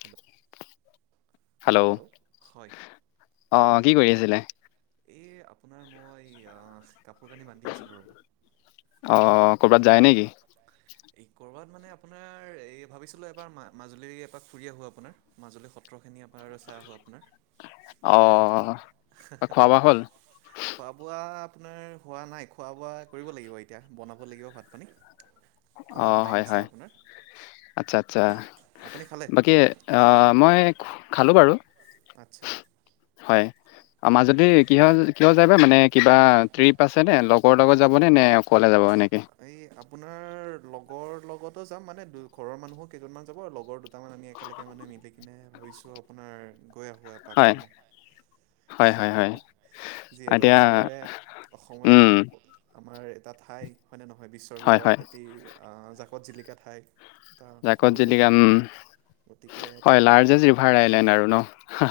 Hello হয়। অঁ, কি কৰি আছিলে। এই আপোনাৰ মই আহ, কাপোৰ কানি বান্ধি আছিলোঁ ৰ'ব। অ', কৰ'বাত যায় নেকি? এই ক'ৰবাত মানে আপোনাৰ, এই ভাবিছিলোঁ এবাৰ মাজুলী এপাক ফুৰি আহোঁ আপোনাৰ। মাজুলী সত্ৰখিনি এবাৰ চাই আহোঁ আপোনাৰ। অ'। খোৱা [unintelligible] বোৱা হ'ল খোৱা বোৱা আপোনাৰ হোৱা নাই, খোৱা বোৱা কৰিব লাগিব এতিয়া বনাব লাগিব ভাত পানী। অকণমান অ', টাইম হয়, আছে হয়, আপোনাৰ আচ্ছা, আচ্ছা আপুনি খালে বাকী অ', মই খালোঁ বাৰু। আচ্ছা। হয়, আমাৰ হয় যদি কওক কি হ'ল কিয় যায় বা মানে কিবা ট্ৰিপ আছে নে, লগৰ লগত যাবনে, নে অকলে যাব এনেকে? এই আপোনাৰ লগৰ লগতো যাম, মানে ঘৰৰ মানুহো কেইজনমান যাব আৰু লগৰ দু কেটামান আমি একেলগে মানে মিলি কিনে ভাবিছো, আপোনাৰ গৈ আহোঁ এপাক হয় মানে। হয় হয় হয় যিহেতু, এতিয়া অসমৰে, অসমৰে উম সম্প আমাৰ এটা ঠাই হয়নে নহয়, বিশ্বৰ হয় হয় ভিতৰত এটি জাকত জিলিকা ঠাই। এটা জাকত সৰু জিলিকা নদী উম গতিকে হয় তেনেকুৱা, লাৰ্জেষ্ট ৰিভাৰ আইলেণ্ড আৰু ন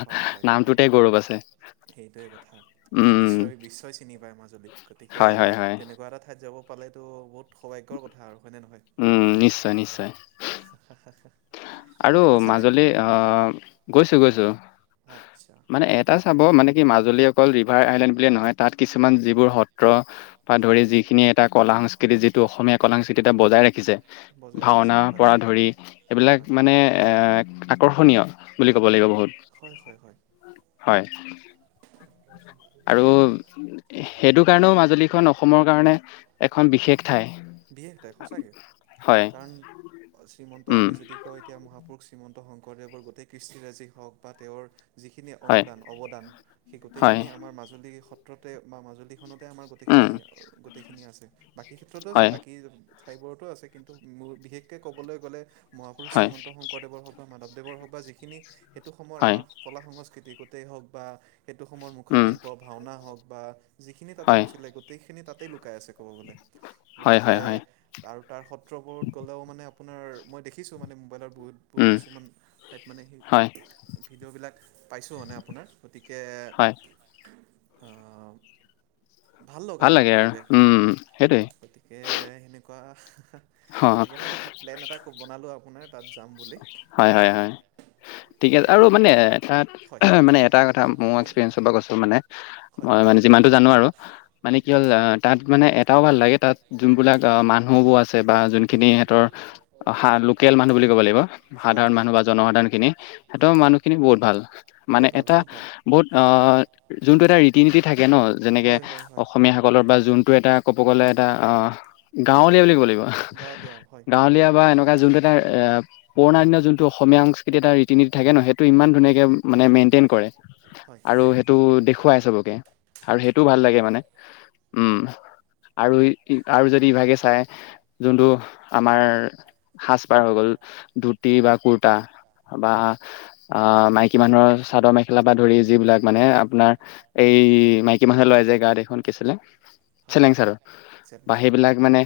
হয়, হয়, হয়, নামটোতে গৌৰৱ আছে হয়। সেইটোৱে কথা, গোটেই উম বিশ্বই, বিশ্বই চিনি পায় মাজুলীক, গতিকে হয় হয় হয় তেনেকুৱা এটা ঠাইত যাব পালেতো, বহুত সৌভাগ্যৰ কথা আৰু হয়নে নহয়? উম, নিশ্চয়, নিশ্চয়। [unintelligible] আৰু আপুনি গৈছে নাই মাজুলী গৈছো গৈছো আচ্ছা মানে এ তাত চাব মানে কি মাজুলী অকল ৰিভাৰ আইলেণ্ড বুলিয়ে নহয় তাত কিছুমান যিবোৰ সত্ৰ বা হয় ধৰি যিখিনি এটা কলা সংস্কৃতি যিটো অসমীয়া কলা সংস্কৃতি এটা বজাই ৰাখি বজাই ৰাখিছে ভাওনাৰ হয় পৰা ধৰি এইবিলাক হয় মানে এ আকৰ্ষণীয় বুলি ক'ব লাগিব অ বহুত হয় হয় হয় হয় আৰু সেইটো কাৰণেও মাজুলীখন অসমৰ কাৰণে এখন বিশেষ ঠাই বিশেষ এটাই সঁচাকে হয় কাৰণ শ্ৰীমন্ত উম আমি যদি এতিয়া মহাপুৰুষ শ্ৰীমন্ত শংকৰদেৱৰ গোটেই কৃষ্টিৰাজি হওক বা তেওঁৰ যিখিনি হয় অনুদান অৱদান সেই হয় গোটেইখিনি আমাৰ মাজুলী সত্ৰতে বা মাজুলী তে আমাৰ উম গোটখিনি গোটেইখিনি আছে বাকী ক্ষেত্ৰতো হয় বাকী ঠাইবোৰতো আছে কিন্তু বিশেষকৈ ক'বলৈ গ'লে মহাপুৰুষ হয় শ্ৰীমন্ত শং শংকৰদেৱৰ হওক বা মাধৱদেৱৰ হওক বা যিখিনি সেইটো সময়ৰ হয় আমাৰ কলা সংস্কৃতি গোটেই হওক বা সেইটো সময়ৰ উম মুখাশিল্প ভাওনা হওক বা যিখিনি তাতে হয় হৈছিলে গোটেইখিনি তাতে লুকাই আছে কব গলে হয় গতিকে হয় হয় আৰু তাৰ সত্ৰবোৰত গ'লেও মানে আপোনাৰ মই দেখিছোঁ মানে মোবাইলত বহুত বহুত উম কিছুমান ঠাইত মানে সেই হয় ভিডিঅ'বিলাক পাইছোঁ মানে আপোনাৰ গতিকে হয় অ ভাল লাগে উম সেইটোৱে গতিকে সেনেকুৱা অ, সেইকাৰণে আকৌ প্লেন এটা বনালোঁ আপোনাৰ তাত যাম বুলি হয় হয় হয় ঠিক আছে আৰু গতিকে মানে তাত হয় মানে এটা কথা মো গৈছো মানে হয় মই মানে যিমানটো জানো আৰু মানে কি হল তাত মানে এটাও ভাল লাগে তাত যোনবিলাক মানুহবোৰ আছে বা যোনখিনি সিহঁতৰ লোকেল মানুহ বুলি ক'ব লাগিব হয় সাধাৰণ হয় মানুহ বা জনসাধাৰণ খিনি সিঁহতৰ হয় মানুহখিনি বহুত ভাল মানে বহুত ভাল এটা বহুত ভাল বহুত অ যোনটো এটা ৰীতি নীতি থাকে ন যেনেকে হয় হয় হয় অসমীয়া হয় সকলৰ বা যোন টো এটা ক'ব গ'লে এটা অ গাঁৱলীয়া বুলি ক'ব গাঁৱলীয়া হয় লাগিব গাঁৱলীয়া বা এনে যোনটো এটা এ পুৰণা দিনৰ যোনটো অসমীয়া সংস্কৃতিৰ এটা ৰীতি নীতি থাকে ন সেইটো ইমান ধুনীয়াকে মানে মেইনটেইন কৰে হয় আৰু সেইটো দেখুৱাই চবকে আৰু টো ভাল হয় লাগে মানে উম আৰু আৰু যদি ইভাগে চাই যোনটো আমাৰ সাজ পাৰ হৈ গ'ল ধুতি বা কুৰ্তা বা আহ মাইকী মানুহৰ চাদৰ মেখেলা পা ধৰি যিবিলাক মানে আপোনাৰ এই মাইকী মানুহে লৈ যে গাত এইখন কি আছিলে হয় চেলেং চাদৰ চেলেং বা চাদৰ সেইবিলাক মানে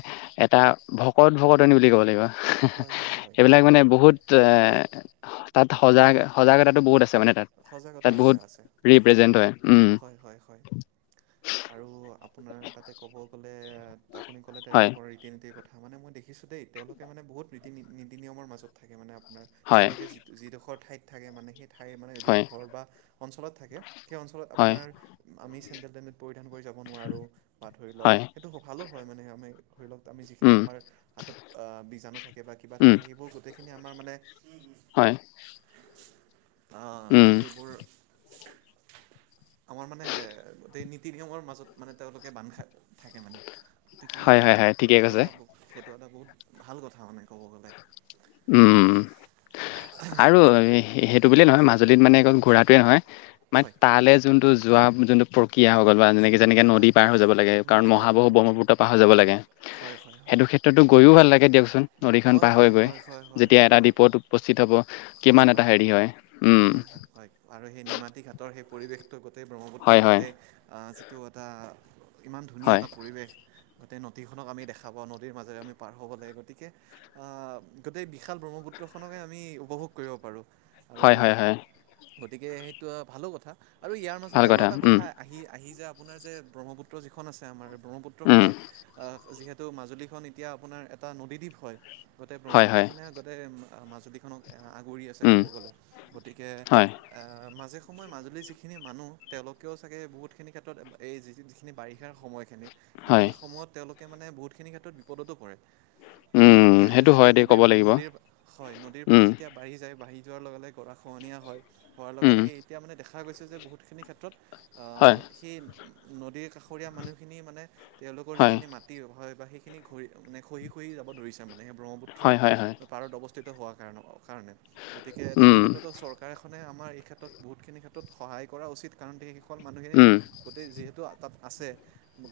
এটা ভকত ভকতনী বুলি ক'ব লাগিব হয় হয় হয় সেইবিলাক মানে বহুত এ তাত সজাগ সজাগতাটো বহুত আছে মানে সজাগতা তাত আছে বহুত আছে ৰিপ্ৰেজেন্ট হয় উম হয় হয় হয় আৰু আপোনাৰ তাতে ক'ব গ'লে আপুনি ক'লে হয় তেওঁলোকৰ ৰীতিনিতি কথা মানে মই দেখিছোঁ দেই তেওঁলোকে মানে বহুত নীতি নীতি নিয়মৰ মাজত থাকে মানে আপোনাৰ হয় তেওঁলোকে যি যিডোখৰ ঠাইত থাকে মানে সেই ঠাই মানে যিটো হয় ঘৰ বা অঞ্চলত থাকে সেই অঞ্চলত হয় আপোনাৰ আমি চেণ্ডেল টেন্দেল পৰিধান কৰি যাব নোৱাৰোঁ বা ধৰি লওক হয় ভালো হয় মানে, আমি ধৰি লওক আমি যিখিনি উম আমাৰ- হাত'ত বীজাণু থাকে বা কিবা উম থাকে সেইবোৰ গোটেইখিনি আমাৰ মানে- হয় আহ' উম তুমি সেইবোৰ- আমাৰ মানে গোটেই নীতি-নিয়মৰ মাজত মানে তেওঁলোকে বান্ধ খায় থাকে মানে গতিকে হয় হয় হয় ঠিকে সেইটো কৈছে এটা ব সেইটো এটা বহুত ভাল কথা মানে ক'ব গ'লে। উমঁ উমঁ উমঁ আৰু সেইটো বুলিয়েই নহয় হয় মাজুলীত মানে ঘুৰাটোৱে নহয়। মানে হয় তালে যোনটো যোৱা যোনটো প্ৰক্ৰিয়া হৈ গ'ল বা যেনেকৈ যেনেকৈ নদী হয় পাৰ হৈ যাব লাগে কাৰণ নদী পাৰ হৈ মহাবহু যাব লাগে ব্ৰহ্মপুত্ৰ পাৰ হৈ যাব লাগে। হয় হয় হয়। তাতো গৈও ভাল লাগে দিয়কচোন। নদীখন হয় পাৰ হৈ হয় গৈ হয় হয় হয় যেতিয়া হয় এটা হয়। দ্বীপত উপস্থিত হ'ব কিমান এটা হেৰি হয়। উমঁ। নিমা হয় আৰু সেই নিমাতী ঘাটৰ সেই পৰিৱেশটো গোটেই ব্ৰহ্মপুত্ৰ হয় হয় গোটেই আহ' যিটো এটা ইমান ধুনীয়া হয় এটা পৰিৱেশ তাতে নদীখনক আমি দেখা পাওঁ, নদীৰ মাজেৰে আমি পাৰ হ'ব লাগে। গতিকে আহ' গোটেই বিশাল ব্ৰহ্মপুত্ৰখনকে আমি উপভোগ কৰিব পাৰোঁ। হয় আৰু হয় হয়। গতিকে সেইটো ভালো কথা আৰু ইয়াৰ ভাল মাজতে আৰু এটা উম, কথা- আহি আহি যে আপোনাৰ যে ব্ৰহ্মপুত্ৰ যিখন আছে আমাৰ উম, ব্ৰহ্মপুত্ৰখনে আহ' যিহে তু মাজুলীখন এতিয়া আপোনাৰ এটা নদীদ্বীপ হয়, গোটেই হয়, হয়, ব্ৰহ্মপুত্ৰখনে গোটেই মাজুলীখনক আগুৰি আছে উম, ক'ব গ'লে। গতিকে হয়, আহ' মাজে সময়ে মাজুলীৰ যিখিনি মানুহ তেওঁলোকেও চাগে বহুতখিনি ক্ষেত্ৰত এই যি যিখিনি বাৰিষাৰ সময়- হয়, সেইখিনি সময়ত তেওঁলোকে মানে বহুতখিনি ক্ষেত্ৰত বিপদতো পৰে। কাৰণ উম, মানে সেইটো হয় যেতিয়া দেই নদীৰ ক'ব লাগিব। নদীৰ হয়, নদীৰ পানী উম, এতিয়া বাঢ়ি যায় বাঢ়ি যোৱাৰ লগে লগে গৰা খহনীয়া হয়, হোৱাৰ লগে উম, লগে এতিয়া মানে দেখা গৈছে যে বহুতখিনি ক্ষেত্ৰত হয়, সেই নদীৰ কাষৰীয়া মানুহখিনি মানে তেওঁলোকৰ হয়, যিখিনি মা টি হয় বা সেইখিনি ঘ মানে খহি খহি যাব ধৰিছে মানে ব্ৰহ্মপুত্ৰ হয়, হয়, হয়, পাৰত অবস্থিত হোৱাৰ কাৰণে গতিকে উম, তেনেক্ষেত্ৰতো চৰকা চকাৰখনে আমাৰ এই ক্ষেত্ৰত বহুতখিনি ক্ষেত্ৰত সহায় কৰা উচিত কাৰণ সেইসকল মানুহখিনি উম, গোটেই যিহেতু তাত আছে,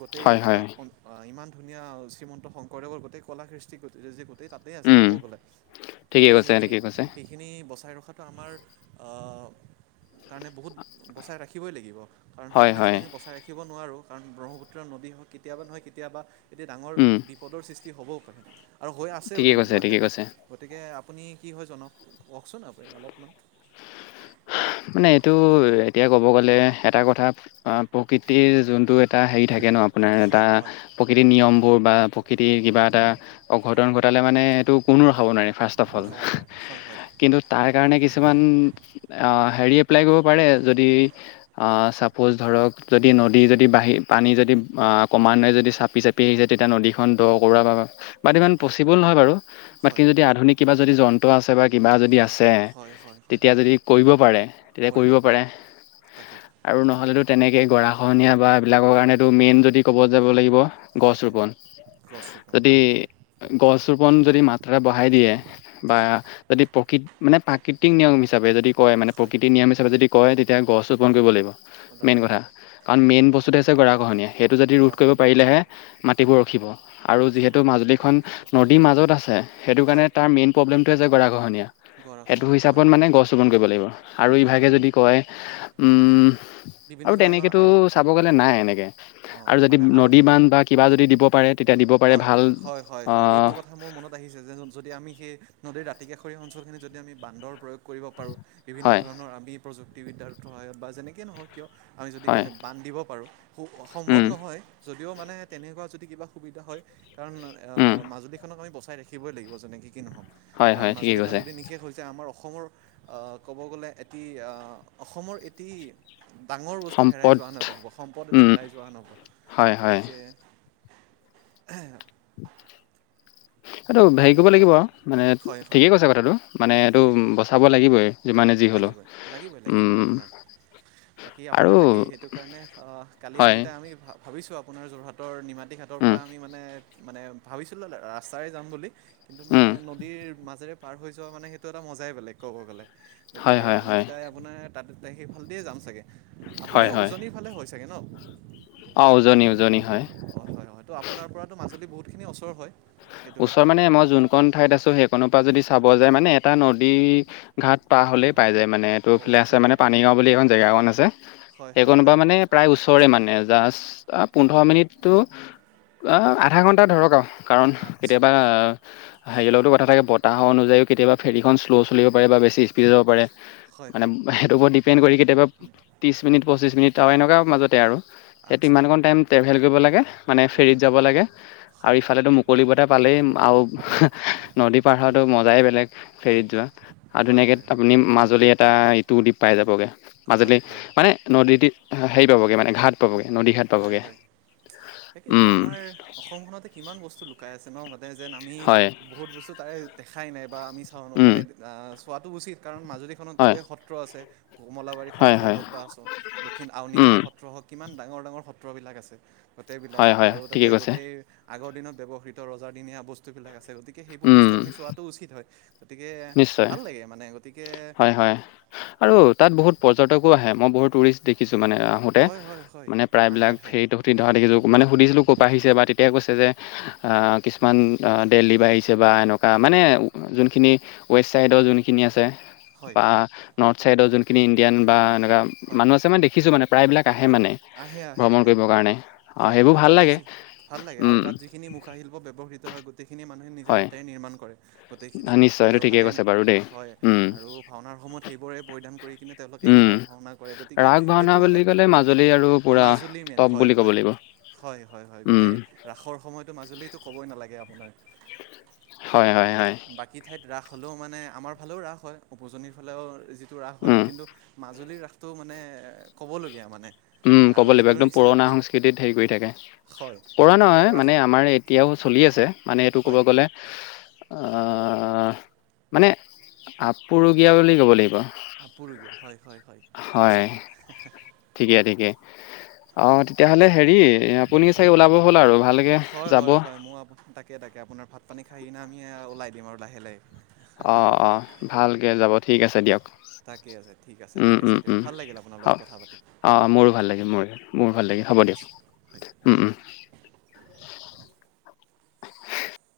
গোটেই হয়, এটা হয়, অঁ' ইমান ধুনীয়া শ্ৰীমন্ত শংকৰদেৱৰ গোটেই কলাকৃষ্টি গোটে যিবোৰ গোটেই তাতেই আছে উম, ক'ব গ'লে, ঠিকেই গতিকে কৈছে, সেইখিনি ঠিকেই কৈছে, খিনি বচাই ৰখাটো আমাৰ আহ' কাৰণে বহুত বচাই ৰাখিবই লাগিব কাৰণ হয়, সেইখিনি যদি হয়, আমি বচাই ৰাখি ৰাখিব নোৱাৰোঁ কাৰণ ব্ৰহ্মপুত্ৰৰ নদী হয় কেতিয়াবা নহয় কেতিয়াবা এতিয়া ডাঙৰ উম, বিপ পদৰ সৃষ্টি হ'বও পাৰে আৰু হৈ আছেও ঠিকেই কৈছে, তেনেকুৱা ঠিকেই ক্ষেত্ৰত। কৈছে। গতিকে আপুনি কি হয় জনাওক, কওকচোন আপুনি অলপমান? মানে এইটো এতিয়া ক'ব গ'লে এটা কথা আহ' প্ৰকৃতিৰ যোনটো এটা হেৰি থাকে ন' আপোনাৰ এটা হয় হয় প্ৰকৃতিৰ নিয়মবোৰ বা প্ৰকৃতিৰ কিবা এটা অঘটন ঘটালে মানে এইটো কোনো ৰখাব নোৱাৰি ফাৰ্ষ্ট অফ অল। ৰখাব নোৱাৰে হয় হয়। কিন্তু তাৰ কাৰণে কিছুমান হেৰি এপ্লাই কৰিব পাৰে। যদি অঁ' চাপ'জ ধৰক যদি নদী যদি বাঢ়ি পানী যদি ক্ৰমান্বয়ে যদি চাপি চাপি যে তেতিয়া নদীখন দ' কৰা বা বা এইটো ইমান পচিবল নহয় বাৰু। বাকী হয় যদি আধুনিক কিবা যদি যন্ত্ৰ আছে বা কিবা যদি হয় আছে, হয় হয় হয় তেতিয়া যদি কৰিব পাৰে, তেতিয়া কৰিব পাৰে। তাকে আৰু নহ'লেতো তেনেকে গৰাখহনীয়া বা এইবিলাকৰ কাৰণেতো মেইন যদি ক'ব যাব লাগিব- গছ হয় ৰোপন। গছ ৰোপণ যদি গছ ৰোপন যদি মাত্ৰা বঢ়াই দিয়ে বা হয় যদি প্ৰকৃত মানে প্ৰাকৃতিক নিয়ম হিচাপে যদি কয় মানে হয় প্ৰকৃতি নিয়ম হিচাপে যদি কয় তেতিয়া গছ ৰোপণ কৰিব লাগিব। মেইন লাগিব। কথা কাৰণ মেইন বস্তুটো হৈছে গৰাখহনীয়া, সেইটো যদি ৰোধ কৰিব ঘৰাখন পাৰিলেহে হয় মাটিবোৰ ৰখিব। আৰু ৰখিব যিহেতু মাজুলীখন নদীৰ মাজত আছে, সেইটো কাৰণে হয় তাৰ মেইন প্ৰব্লেমটোৱে হছে গৰা খহনীয়া। সেটো গৰাখহনীয়া হয় হিচাপত মানে গছ ৰোপণ কৰিব লাগিব আৰু ৰোপণ ইভাগে কৰিব যদি লাগে কয় উম্- বিভিন্ন আৰু ধৰণৰ তেনেকেটো আৰু চাব গ'লে নাই এনেকে, অঁ আৰু যদি মানে আৰু নদী বান্ধ বা কিবা যদি দিব পাৰে তেতিয়া দিব পাৰে হয় হয়- হয় হয় হয় ভাল এইটো কথা মোৰ মনত বাঢ়িছে যে যদি আমি সেই নদীৰ দাতিকাষৰীয়া অঞ্চলখিনিত যদি আমি বান্ধৰ প্ৰয়োগ কৰিব পাৰোঁ, বিভিন্ন হয়, ধৰণৰ আমি প্ৰযুক্তিবিদ্যাৰ সহায়ত বা যেনেকে নহওক কিয় আমি যদি হয়, কেনে বান্ধ দিব পাৰোঁ, সু- সম্ভৱ উম, নহয়, যদিও মানে তেনেকুৱা যদি কিবা সুবিধা হয় কাৰণ অ্ উম, মাজুলীখনক আমি বচাই ৰাখিবই লাগিব যেনেকে কি নহওক। হয়, কাৰণ হয়, ঠিকেই মাজুলীখন কৈছে। যদি নিশেষ হৈ যায় আমাৰ অস ষমৰ, অ ক'ব গ'লে এটি অসমৰ এটি ডাঙৰ বস্তু হেৰাই সম্পদ যোৱা হেন হ'ব সম্পদ এটি উম, হেৰাই যোৱা হেন হ'ব। হয়, হয়, গতিকে [unintelligible] [unintelligible] সেটো হেৰি সেইটোৱে কৰিব কথা লাগিব, মানে হয় হয় ঠিকেই কৈছে কথাটো মানে এইটো তাকে বচাব লাগিবই। যিমানে যি হলো। লাগিবই লাগিবই লাগিবই উম্ আপোনাৰ বাকী আপোনাৰ তাকেই সেইটো কাৰণে অ্ কালি আ হয়, কেইটা আমি ভাবিছোঁ আপোনাৰ যোৰহাটৰ নিমাতী ঘাটৰ উম, পৰা আমি মানে, মানে ভাবিছিলোঁ ৰাস্তাৰে যাম বুলি। কিন্তু মানে উম, নদীৰ মাজেৰে পাৰ হৈ যোৱা মানে সেইটো এটা মজাই বেলেগ ক'ব গ'লে। হয়, গতিকে হয়, আমি হয়, কেইটাই আপোনাৰ তাত সেইফালেদিয়েই যাম চাগে! হয়, আপুনিও উজনিৰ ফালে হয় চাগে ন? অঁ উজনি উজনি হয়। হয় হয়- ত' আপোনাৰ পৰাতো মাজুলী বহুতখিনি অচৰ হয়? সেইটো ওচৰ ক্ষেত্ৰত মানে মই যোনকন ঠাইত আছো সেইখনৰ পৰা যদি চাব যায় মানে এটা নদী ঘাট পাৰ হ'লেই পাই যায় মানে এইটো এইফালে আছে অ'কে মানে পানীগাঁও বুলি এখন জেগা এখন আছে। হয় সেই হয় কনপা হয় মানে প্ৰায় ওচৰে মানে জাষ্ট অ পোন্ধৰ মিনিটটো, অ আধা ঘণ্টা ধৰক আঔ। কাৰণ আচ্ছা কেতিয়াবা হাৰিয় লগতো কথা থাকে বতাহ অনুযায়ীও কেতিয়াবা ফেৰীখন শ্ল' চলিব পাৰে বা বেছি স্পীডে যাব পাৰে। হয় মানে হয় সেইটোৰ ওৰত ডিপেণ্ড কৰি কেতিয়াবা ত্ৰিশ মিনিট-পঁচিশ মিনিট আৰু এনেকুৱা মাজতে আৰু। সেইটো আচ্ছা ইমানকণ টাইম ট্ৰেভেল কৰিব লাগে, মানে ফেৰীত অ'কে যাব লাগে, আৰু হয় ইফালেতো মুকলি বতা- পালেই আও- নদী পাৰ হৱাটো মজাই বেলেগ, হয় ফেৰীত হয় যোৱা আৰু হয় হয় ধুনীয়াকে- হয় মাজুলী এটা ইটো দ্বীপ পাই যাবগে, হয় মাজুলী- হয় মানে নদী দী- হেৰি পাবগে মানে ঘাট পাবগে- নদী ঘাট হয় পাবগে। হয় তাকেইতো উম্ আমাৰ অসমখনতে কিমান বস্তু লুকাই আছে ন' মানে যেন আমি হয় বহুত বস্তু তাৰে দেখাই নাই বা আমি চাওঁনো উম মানে চোৱাটো উচিত কাৰণ মাজুলীখনত হয় গোটেই সত্ৰ আছে কমলাবাৰী হয় সত্ৰ হয় হওঁক বা দক্ষিণ উম, আউনীহাটী সত্ৰ হওঁক কিমান ডাঙৰ ডাঙৰ সত্ৰবিলাক আছে। গোটেইবিলাক, হয়, হয়, আৰু তাতে ঠিকে কৈছে। গোটেই আগৰ দিনত ব্যৱহৃত ৰজাদিনীয়া বস্তুবিলাক আছে। গতিকে গতিকে সেইবোৰ বস্তু উম, আমি চোৱাটো উচিত হয়, গতিকে নিশ্চয়। ভাল লাগে মানে। গতিকে হয়, হয়। আৰু তাত বহুত পৰ্য্যটকো আহে, মই বহুত টুৰিষ্ট দেখিছো মানে আহোতে হয় হয় হয় মানে আহে প্ৰায়বিলাক আহে ফেৰীত ত অহা দেখছো। মানে সুধিছিলোঁ ক'ৰ পৰা আহিছে বা তেতিাই কৈছে যে আহ কিছুমান দেলহী পা আহিছে বা এনেকুৱা বা মানে যোনখিনি ৱেষ্ট ছাইডৰ যোনখিনি আছে হয় বা নৰ্থ ছাইডৰ যোনখিনি ইণ্ডিয়ান বা এনেকুৱা হয় মানুহ আছে মানে দেখিছো মানে প্ৰায়বিলাক আহে হয় মানে আহে আহে ভ্ৰমণ আহে কৰিবৰ কাৰণে, অ' হয় সেইবোৰ আৰু ভাল তাতে লাগে। যি ভাল লাগে। আৰু উম, তাত যিখিনি মুখাশিল্প ব্যয়ৱহৃত হয় গোটেইখিনি মানুহে নিজে হয়, হাতেৰে নিৰ্মাণ কৰে। গোটেইখিনি, নিশ্চয় এইটো আৰু ঠিকেই হাতেৰে কৈছে বাৰু দেই। হয়। উম, আৰু ভাওনাৰ সময়ত সেইবোৰে পৰিধান কৰি কিনে তেওঁলোকে উম। সেইবোৰ ভাওনা কৰে। গতিকে ৰাগ ভাওনা সেইটো মানে বুলি ক'লে মাজুলী আৰু পুৰা মাজুলী মেইন টপ হয় বুলি ক'ব হয়। লাগিব। হয়, হয়, হয় উম, গোটেই ৰাসৰ সময়টো মাজুলীতো ক'বই নালাগে আপোনাৰ। হয়, হয়, হয়। কি ঠাইত ৰাস হ'লেও মানে আমাৰ ফালেও ৰাস হয়, উজনিৰ ফালেও টো ৰাস হয়। উম, কিন্তু মাজুলীৰ ৰাসটো মানে ক'বলগীয়া মানে। উম, আৰু ক'ব লাগিব সেইটোৰ একদম নিচিনা পুৰণা সেই সংস্কৃতিত হেৰি কৰি থাকে, হয় পুৰনা গতিকে নহয় আৰু ৰাস মানে আমাৰ এতিয়াও চলি আছে মানে এইটো ক'ব হয় গ'লে। মানে আপুৰুগীয়া বুলি ক'ব লাগিব। আপুৰুগীয়া হয় হয় হয় হয়, সঁচাকৈ। ঠিকে, ঠিকে। অঁ, তেতিয়াহ'লে তাকে হেৰি আপুনি চাগে ওলাব হ'ল আৰু ভালকে যাব। মোৰ আপোনাৰ তাক তাকে তাকে, আপোনাৰ ভাত পানী খাই কিনে আমি ওলাই দিম আৰু লাহে লাহে। অঁ অঁ ভালকৈ যাব ঠিক আছে দিয়ক। তাকে আছে ঠিক আছে উম, ঠিক আছে উম, দিয়ক উম ভাল লাগিল আপোনাৰ হ লগত কথা পাতি অ' মোৰো ভাল দিয়ক লাগে মোৰ মোৰো দিয়ক ভাল লাগিল হ'ব ঠিক আছে হয় দিয়ক।